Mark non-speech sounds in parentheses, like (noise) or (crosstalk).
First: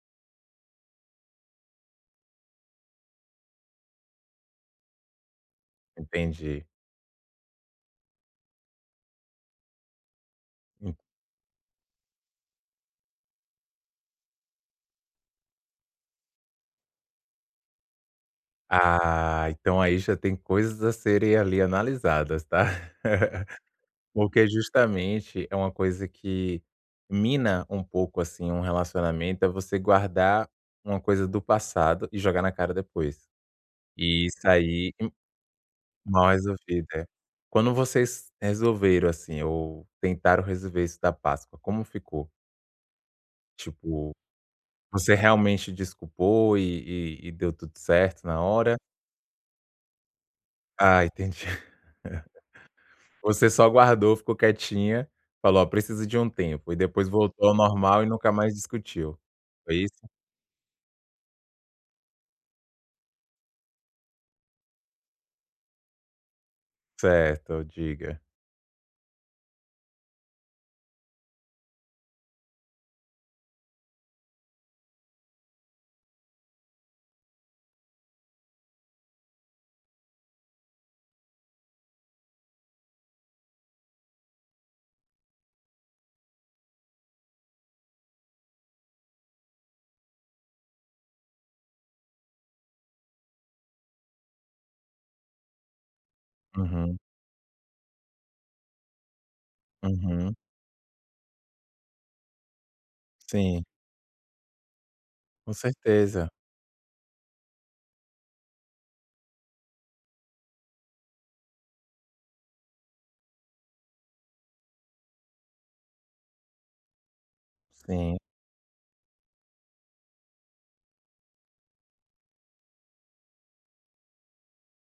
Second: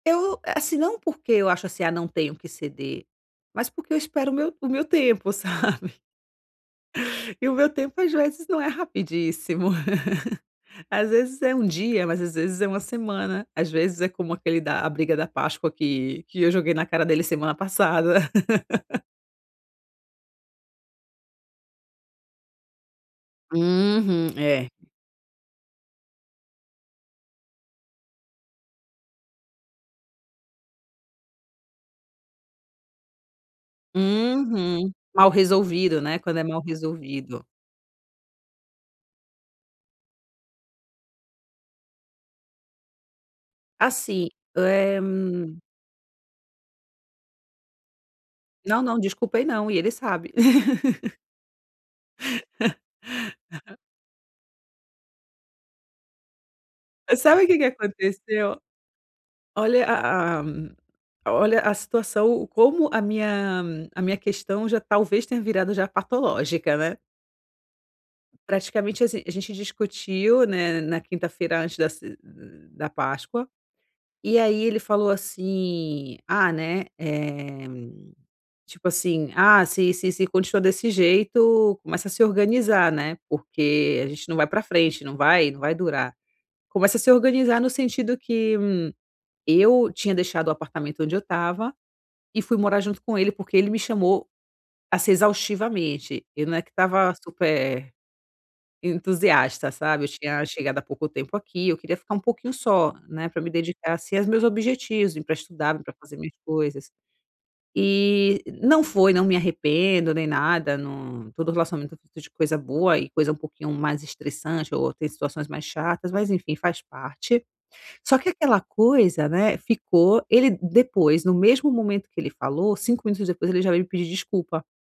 Eu assim, não porque eu acho assim, ah, não tenho que ceder, mas porque eu espero o meu o meu tempo sabe? Entendi. E o meu tempo às vezes não é rapidíssimo. (laughs) Hum. Às vezes é 1 dia, mas às vezes é 1 semana, às vezes é como aquele da a briga da páscoa que que eu joguei na cara dele semana passada. (laughs) Ah, então aí já tem coisas a serem ali analisadas, está? (laughs) Uhum, Porque é. justamente é uma coisa que mina um pouco assim um relacionamento é você guardar uma coisa do passado e jogar na cara depois. E isso Uhum, ai um mal resolvido, né, mal quando é mal resolvida. resolvido. Quando vocês resolveram, assim, ou tentaram resolver isso da Páscoa, como ficou? Tipo, Assim, eh você realmente desculpou e e e deu tudo certo na hora? Não não, desculpei não e ele sabe. Ah, (laughs) entendi. (chuckles) Você só (laughs) guardou, ficou quietinha, falou: "Olha, preciso de um tempo" e depois Sabe o voltou ao que que normal e nunca mais aconteceu? discutiu. Foi Olha isso? a a a olha a situação o como a minha a minha questão já talvez tenha virado já patológica, né. Certo, diga. Praticamente assim, a gente discutiu, né, na quinta-feira antes da ce da da páscoa, e aí ele falou assim: "Ah, né, eh, tipo assim, ah, se se se continua desse jeito começa a se organizar, né, porque a gente não vai pra frente, não vai não vai durar". Começa a se organizar no sentido que, hum, eu tinha deixado o apartamento onde eu estava e fui morar junto com ele porque ele me chamou, assim, exaustivamente, eu não é que Uhum. estava super entusiasta sabe, eu Uhum. tinha chegado há pouco tempo aqui, eu queria ficar um pouquinho só, né, pra me Sim. dedicar assim aos meus objetivos e pra Com estudar, pra fazer certeza. minhas coisas. E não foi, não me arrependo nem nada, num todo relacionamento é feito de coisa boa e coisa um pouquinho mais estressante ou tem situações mais chatas, mas enfim faz parte, só Sim. que aquela coisa, né, ficou, ele depois no mesmo momento que ele falou 5 minutos depois ele já veio me pedir desculpa.